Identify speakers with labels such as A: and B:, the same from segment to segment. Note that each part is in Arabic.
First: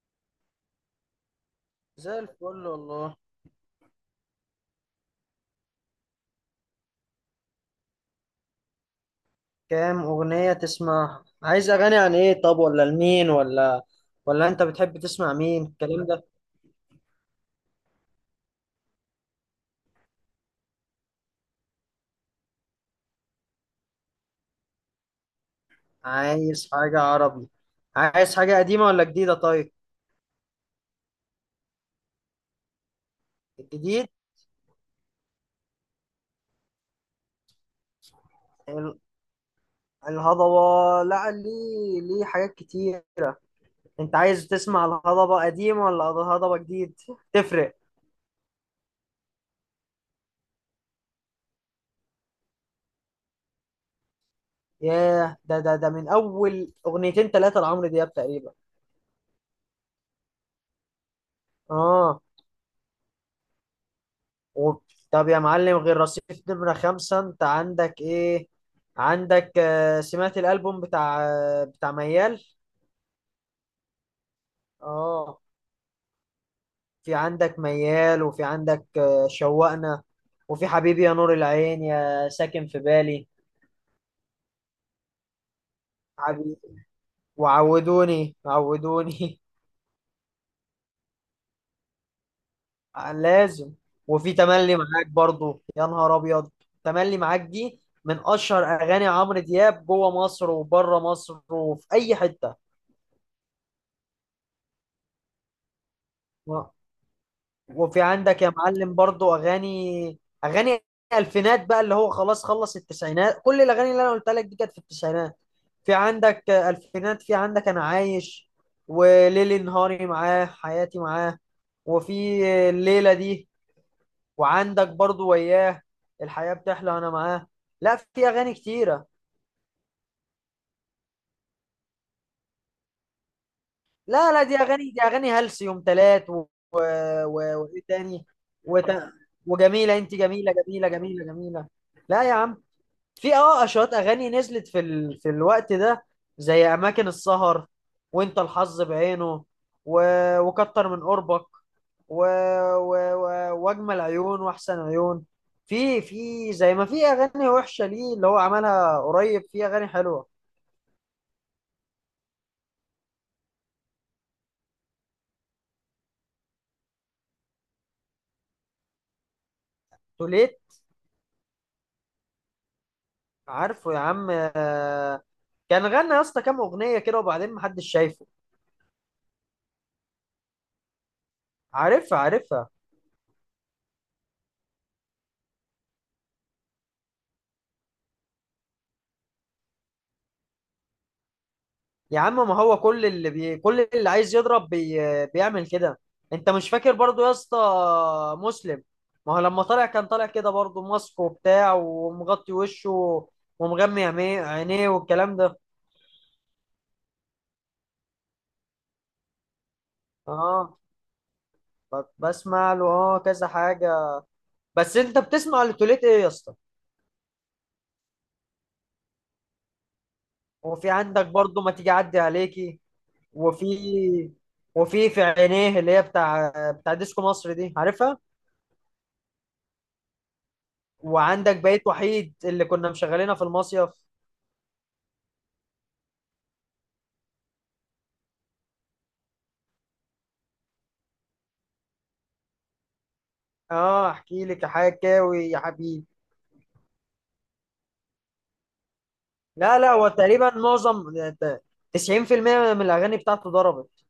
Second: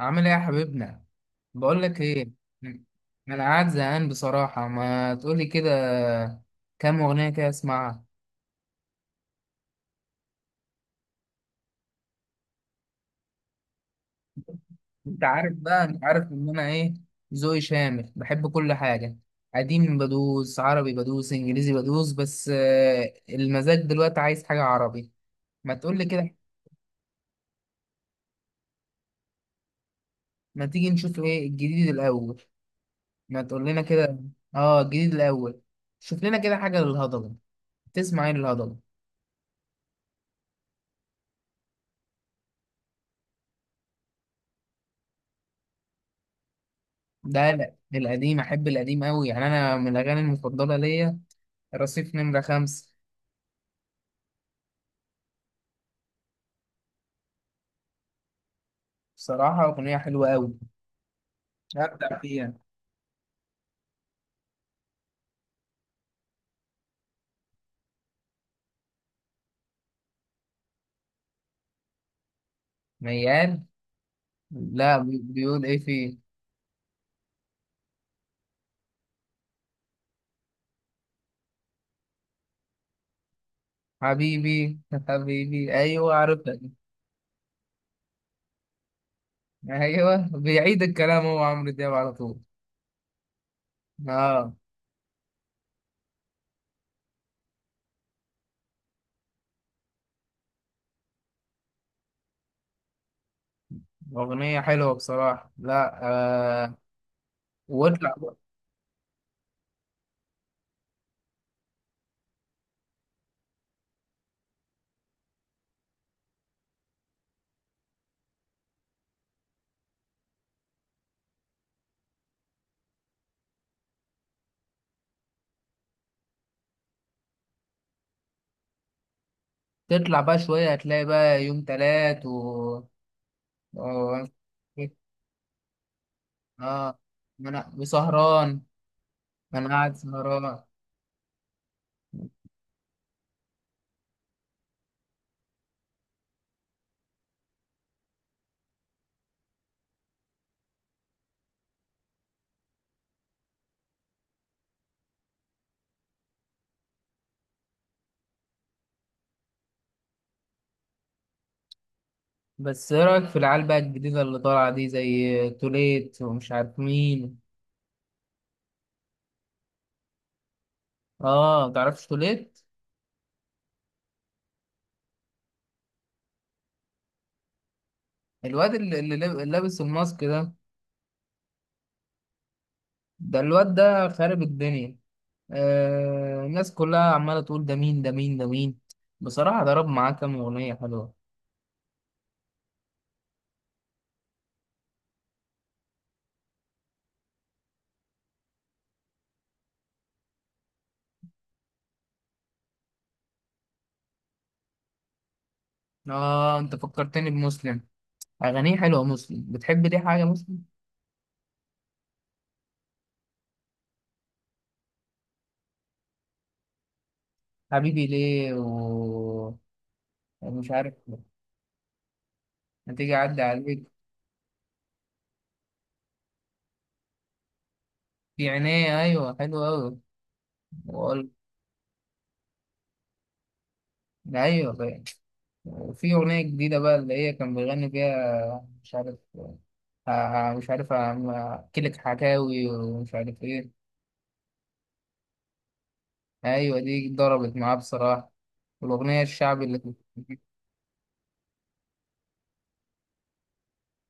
A: عامل ايه يا حبيبنا؟ بقول لك
B: زي
A: ايه،
B: الفل والله.
A: انا قاعد زهقان بصراحه، ما تقولي كده كام اغنيه كده اسمعها.
B: كام أغنية تسمعها؟ عايز أغاني عن إيه؟ طب ولا لمين، ولا أنت بتحب
A: انت
B: تسمع
A: عارف
B: مين؟
A: بقى، انت
B: الكلام ده.
A: عارف ان انا ايه، ذوقي شامل بحب كل حاجه. قديم بدوس، عربي بدوس، انجليزي بدوس، بس المزاج دلوقتي عايز حاجه عربي. ما تقولي كده،
B: عايز حاجة عربي؟ عايز حاجة قديمة ولا جديدة؟ طيب.
A: ما تيجي نشوف ايه الجديد الاول؟ ما تقول لنا
B: الجديد.
A: كده. اه الجديد الاول، شوف لنا كده حاجه للهضبه. تسمع ايه للهضبه؟
B: ال- الهضبة لا، ليه؟ ليه حاجات كتيرة. أنت عايز تسمع الهضبة قديم ولا الهضبة جديد؟
A: ده لا،
B: تفرق.
A: القديم احب، القديم قوي يعني، انا من الاغاني المفضله ليا رصيف نمره خمسة.
B: ياه، ده من أول أغنيتين تلاتة لعمرو دياب تقريبا.
A: بصراحه اغنيه حلوه قوي، هبدع
B: آه.
A: فيها.
B: و... طب يا معلم، غير رصيف نمرة خمسة انت عندك ايه؟ عندك سمعت الألبوم بتاع ميال؟
A: ميال، لا
B: اه.
A: بيقول ايه فيه؟
B: في عندك ميال، وفي عندك شوقنا، وفي حبيبي يا نور العين، يا ساكن في بالي.
A: حبيبي، حبيبي ايوه عرفتك.
B: حبيبي، وعودوني عودوني.
A: ايوه بيعيد الكلام هو عمرو دياب على طول.
B: لازم. وفي
A: اه
B: تملي معاك برضو، يا نهار ابيض. تملي معاك دي من اشهر اغاني عمرو دياب جوه مصر وبره مصر وفي اي حته.
A: اغنيه حلوه بصراحه. لا، آه،
B: وفي
A: واطلع.
B: عندك يا معلم برضو اغاني الفينات، بقى اللي هو خلاص، خلص التسعينات. كل الاغاني اللي انا قلت لك دي كانت في التسعينات. في عندك الفينات، في عندك انا عايش، وليلي نهاري معاه، حياتي معاه، وفي الليله دي، وعندك برضو وياه، الحياه بتحلى انا معاه. لا، في اغاني كتيره.
A: تطلع بقى شويه هتلاقي بقى يوم تلات و-
B: لا لا، دي اغاني، دي اغاني هلس يوم تلات
A: اه، ما انا
B: وايه تاني؟
A: وسهران،
B: وت...
A: انا قاعد
B: وجميله انت جميله
A: سهران.
B: جميله جميله جميله. لا يا عم، في اشواط اغاني نزلت في الوقت ده، زي اماكن السهر، وانت الحظ بعينه، و... وكتر من قربك، و... و... و... واجمل عيون، واحسن عيون. في زي ما في اغاني وحشه ليه، اللي هو عملها قريب في اغاني حلوه.
A: بس ايه رأيك في العيال بقى الجديدة اللي طالعة دي، زي توليت ومش عارف مين؟
B: توليت؟
A: اه، متعرفش توليت؟
B: عارفه يا عم. كان غنى يا اسطى كام اغنيه كده وبعدين محدش شايفه.
A: الواد اللي لابس الماسك ده،
B: عارفها عارفها.
A: ده الواد ده خارب الدنيا. آه الناس كلها عمالة تقول ده مين، ده مين، ده مين؟ بصراحة ضرب معاه كام أغنية حلوة.
B: يا عم ما هو كل اللي عايز يضرب بيعمل كده. انت مش فاكر برضو يا اسطى مسلم؟ ما هو لما طلع كان طالع كده برضو، ماسك وبتاع ومغطي وشه ومغمي عينيه والكلام ده.
A: اه انت فكرتني بمسلم. أغانيه حلوة مسلم، بتحب دي حاجة مسلم؟
B: اه. بسمع له كذا حاجة. بس انت بتسمع لتوليت ايه يا اسطى؟
A: حبيبي ليه، و مش
B: وفي
A: عارف،
B: عندك برضو ما تيجي اعدي عليكي،
A: هتيجي أعدي
B: وفي
A: عليك،
B: وفي في عينيه اللي هي بتاع ديسكو مصر دي، عارفها.
A: في عينيه، أيوة حلوة أوي. وقول-
B: وعندك بقيت وحيد اللي كنا مشغلينها في المصيف.
A: أيوة، في أغنية جديدة بقى اللي هي كان بيغني فيها، مش عارف، مش عارف، أحكيلك حكاوي ومش عارف إيه.
B: اه، احكي لك يا حكاوي يا حبيبي.
A: أيوة دي ضربت معاه بصراحة. والأغنية الشعبي اللي
B: لا لا،
A: كنت.
B: هو تقريبا معظم 90% من الاغاني بتاعته ضربت.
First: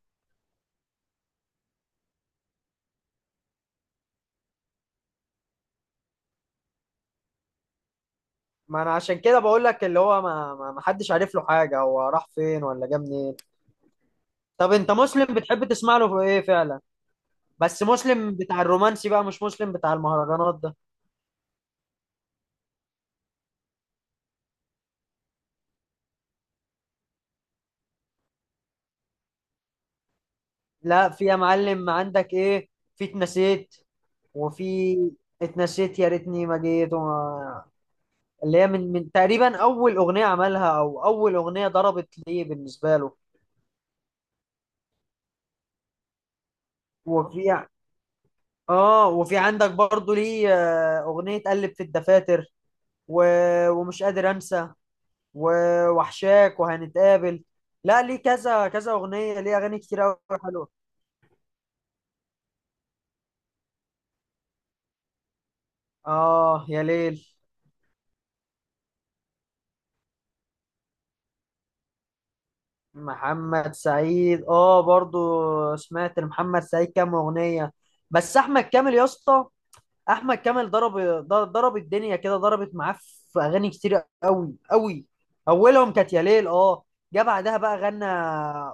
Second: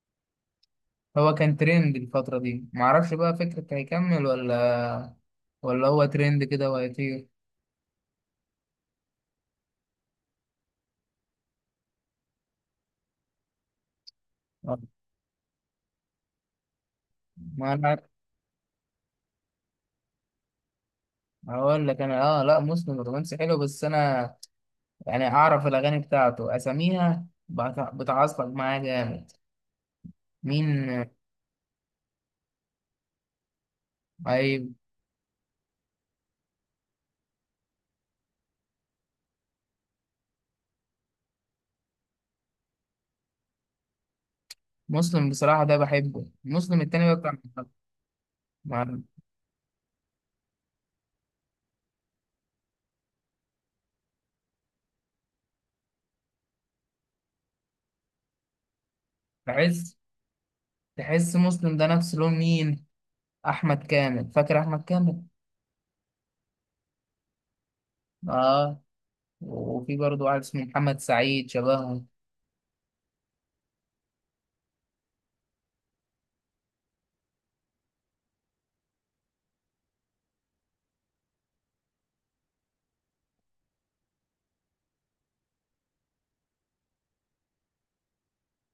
A: هو كان ترند الفترة دي، معرفش بقى فكرة هيكمل ولا، ولا هو ترند كده وهيطير.
B: ما انا عشان كده بقول لك اللي هو ما حدش عارف له حاجه، هو راح فين ولا جه منين. طب
A: آه.
B: انت مسلم بتحب تسمع له في ايه فعلا؟
A: ما
B: بس
A: أنا
B: مسلم بتاع الرومانسي بقى، مش مسلم بتاع المهرجانات ده.
A: هقول لك أنا، آه لا، مسلم الرومانسي حلو، بس أنا يعني أعرف الأغاني بتاعته أساميها بتعصب معايا جامد. مين؟
B: لا، في يا معلم عندك ايه، في اتنسيت، وفي
A: أيوة
B: اتنسيت يا ريتني ما جيت اللي هي من تقريبا اول اغنيه عملها او اول اغنيه ضربت ليه بالنسبه له.
A: مسلم بصراحة ده بحبه، مسلم التاني بقى بتاع
B: وفي
A: المنتخب.
B: ع-
A: مع-
B: اه وفي عندك برضو ليه اغنية قلب في الدفاتر، و... ومش قادر انسى، و... وحشاك وهنتقابل. لا ليه كذا كذا اغنية ليه، اغاني
A: بحس،
B: كتير قوي، حلوة.
A: تحس مسلم ده نفس لون مين؟ أحمد كامل، فاكر أحمد كامل؟
B: اه يا ليل.
A: آه، وفي برضه واحد اسمه محمد سعيد شبهه.
B: محمد سعيد برضو. سمعت لمحمد سعيد كام اغنية. بس احمد كامل يا اسطى، احمد كامل ضرب، ضرب الدنيا كده، ضربت معاه، في اغاني كتير قوي قوي. اولهم كانت يا ليل، اه. جه بعدها بقى غنى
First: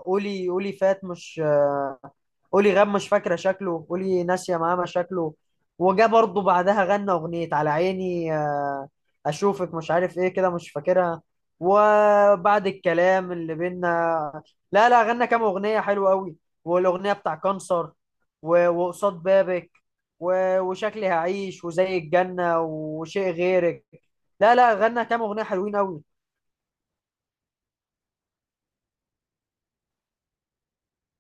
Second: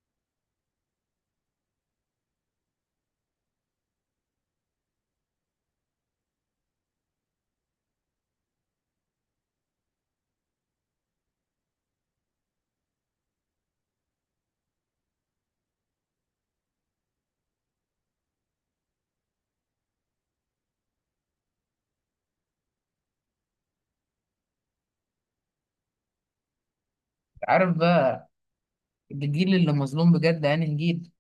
B: قولي، قولي فات، مش قولي غاب، مش فاكرة شكله، قولي ناسية ماما شكله. وجا برضه بعدها غنى أغنية على عيني أشوفك مش عارف إيه كده مش فاكرها. وبعد الكلام اللي بينا. لا لا غنى كام أغنية حلوة أوي. والأغنية بتاع كانسر، و- وقصاد بابك، و- وشكلي هعيش، وزي الجنة، وشيء غيرك. لا لا غنى كام أغنية حلوين أوي.
A: عارف بقى الجيل اللي مظلوم بجد أنهي جيل؟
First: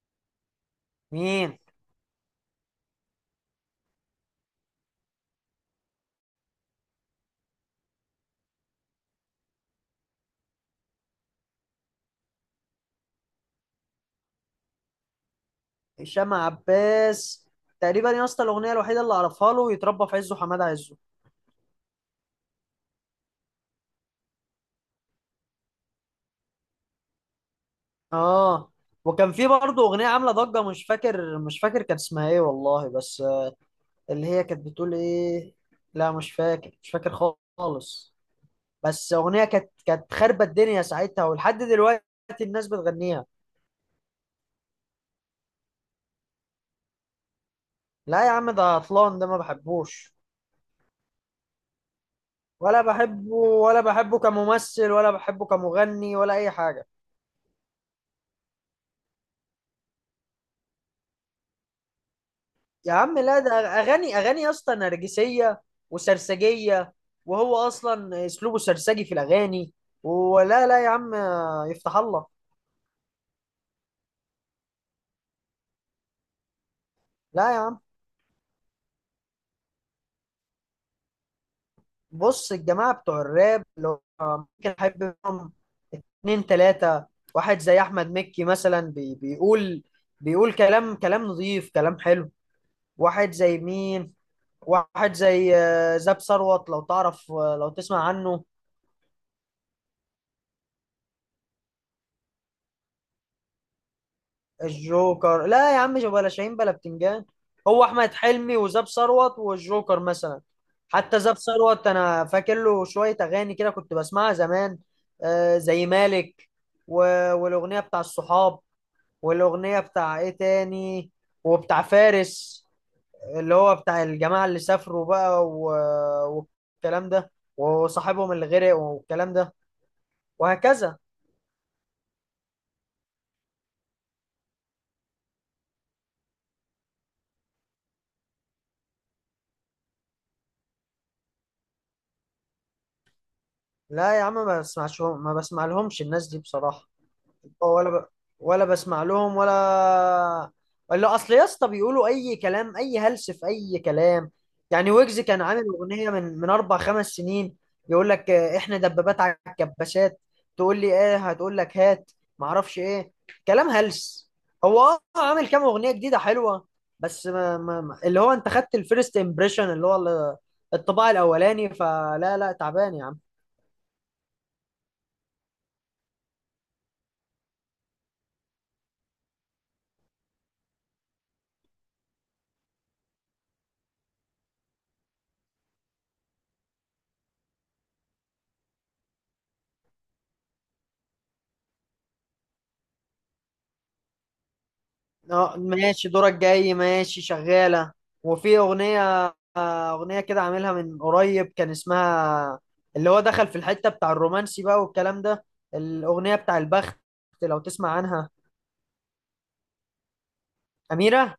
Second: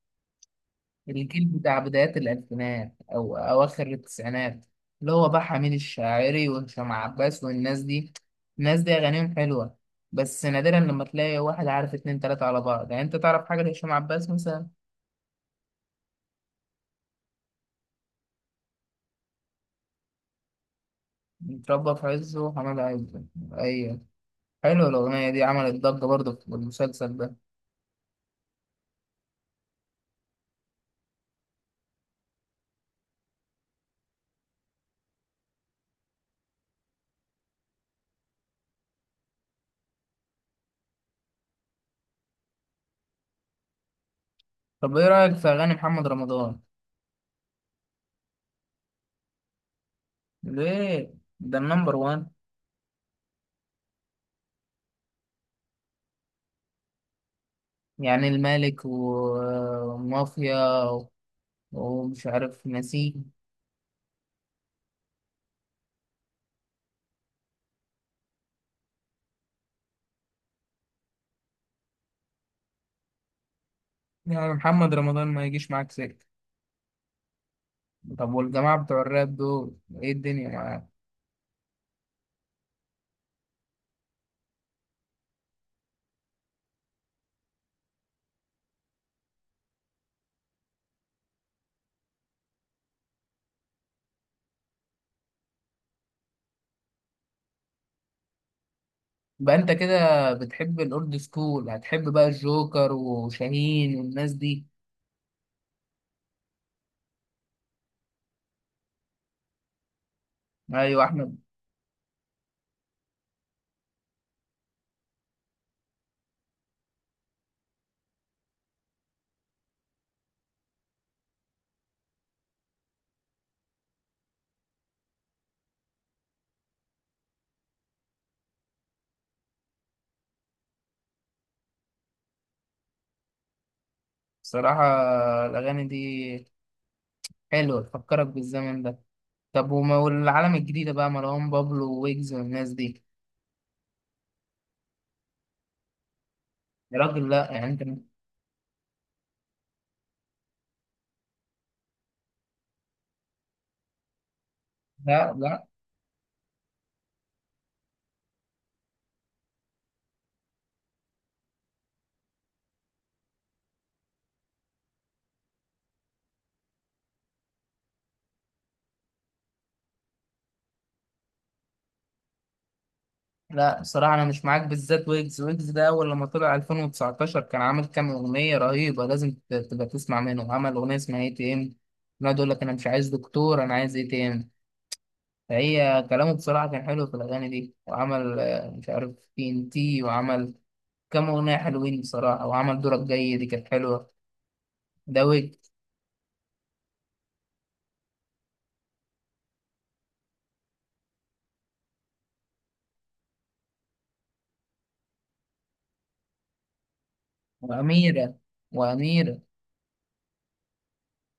A: الجيل
B: مين؟
A: بتاع بدايات الألفينات أو أواخر التسعينات، اللي هو بقى حميد الشاعري وهشام عباس والناس دي. الناس دي أغانيهم حلوة، بس نادرا لما تلاقي واحد عارف اتنين تلاتة على بعض. يعني أنت تعرف حاجة لهشام عباس مثلا؟
B: هشام عباس؟ تقريبا يا اسطى الأغنية الوحيدة اللي أعرفها له يتربى في عزه حماد عزه.
A: اتربى في عزه وحماد عزه، ايوه. حلوه الاغنيه دي، عملت ضجه برضه في المسلسل ده.
B: اه، وكان في برضه اغنيه عامله ضجه مش فاكر مش فاكر كانت اسمها ايه والله بس اللي هي كانت بتقول ايه، لا مش فاكر مش فاكر خالص. بس اغنيه كانت خربت الدنيا ساعتها ولحد دلوقتي الناس بتغنيها.
A: طب ايه رايك في اغاني محمد رمضان؟
B: لا يا عم، ده عطلان، ده ما بحبوش.
A: ليه؟ ده النمبر وان،
B: ولا بحبه، ولا بحبه كممثل، ولا بحبه كمغني، ولا اي حاجه.
A: يعني الملك ومافيا ومش عارف
B: يا عم
A: نسيم.
B: لا، ده اغاني يا اسطى نرجسيه وسرسجيه، وهو اصلا اسلوبه سرسجي في الاغاني. ولا لا يا عم، يفتح الله.
A: يعني محمد رمضان ما يجيش معاك سكه؟
B: لا يا عم،
A: طب والجماعه بتوع الراب دول، ايه الدنيا معاك؟
B: بص، الجماعه بتوع الراب لو كان حابب منهم اتنين تلاته، واحد زي احمد مكي مثلا بيقول، بيقول كلام كلام نظيف كلام حلو. واحد زي مين؟ واحد زي زاب ثروت، لو تعرف، لو تسمع عنه.
A: بقى انت كده بتحب الاولد سكول، هتحب بقى الجوكر وشاهين والناس دي.
B: الجوكر؟ لا يا عم، بلا شاهين بلا بتنجان. هو احمد حلمي وزاب ثروت والجوكر مثلا.
A: ايوه
B: حتى
A: احمد.
B: زاب ثروت انا فاكر له شويه اغاني كده كنت بسمعها زمان، زي مالك، و... والاغنيه بتاع الصحاب، والاغنيه بتاع ايه تاني، وبتاع فارس اللي هو بتاع الجماعه اللي سافروا بقى والكلام ده، وصاحبهم اللي غرق والكلام ده، وهكذا.
A: صراحه الاغاني دي حلو تفكرك بالزمن ده. طب وما والعالم الجديدة بقى، مروان بابلو ويجز والناس دي؟
B: لا يا عم ما بسمعش، ما بسمع لهمش الناس دي بصراحه.
A: يا راجل لا، يعني انت،
B: ولا ب... ولا بسمع لهم، ولا اصل يا اسطى بيقولوا اي كلام، اي هلس في اي كلام. يعني ويجز
A: لا
B: كان عامل
A: لا
B: اغنيه من اربع خمس سنين. يقول لك احنا دبابات على الكباسات، تقول لي ايه، هتقول لك هات ما اعرفش ايه، كلام هلس. هو عامل كام اغنيه جديده حلوه. بس اللي هو انت خدت الفيرست امبريشن اللي هو الطباع الاولاني، فلا لا تعبان يا عم.
A: لا الصراحة أنا مش معاك، بالذات ويجز. ويجز ده أول لما طلع 2019 كان عامل كام أغنية رهيبة، لازم تبقى تسمع منه. عمل أغنية اسمها اي تي ام، يقعد يقول لك أنا مش عايز دكتور أنا عايز اي تي ام. فهي كلامه بصراحة كان حلو في الأغاني دي. وعمل مش عارف تي ان تي، وعمل كام أغنية حلوين بصراحة، وعمل دورك جاي دي كانت حلوة ده.
B: اه ماشي، دورك جاي ماشي شغالة. وفي أغنية كده عاملها من قريب كان اسمها، اللي هو دخل في الحتة بتاع الرومانسي بقى والكلام ده، الأغنية بتاع البخت، لو تسمع عنها.
A: وأميرة، وأميرة،
B: أميرة.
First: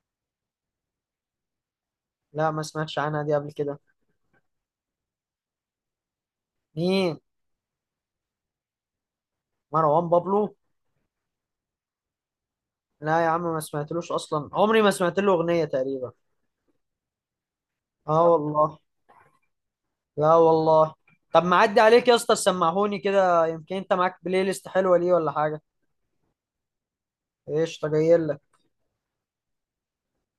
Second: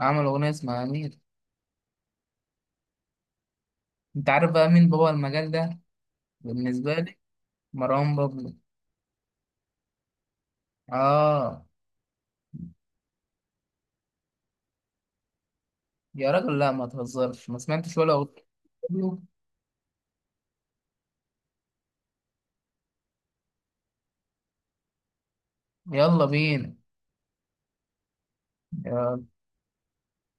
A: عمل أغنية اسمها أميرة.
B: لا ما سمعتش عنها دي قبل كده.
A: أنت عارف بقى مين بابا المجال ده بالنسبة لي؟
B: مين؟
A: مروان بابلو،
B: مروان بابلو؟
A: آه.
B: لا يا عم ما سمعتلوش أصلا، عمري ما سمعت له أغنية تقريبا.
A: يا راجل لا ما تهزرش، ما سمعتش ولا
B: اه
A: أغنية
B: والله.
A: له؟
B: لا والله. طب معدي عليك يا اسطى سمعهوني كده، يمكن انت معاك بلاي ليست حلوة ليه ولا حاجة.
A: يلا بينا.
B: ايش تجيلك.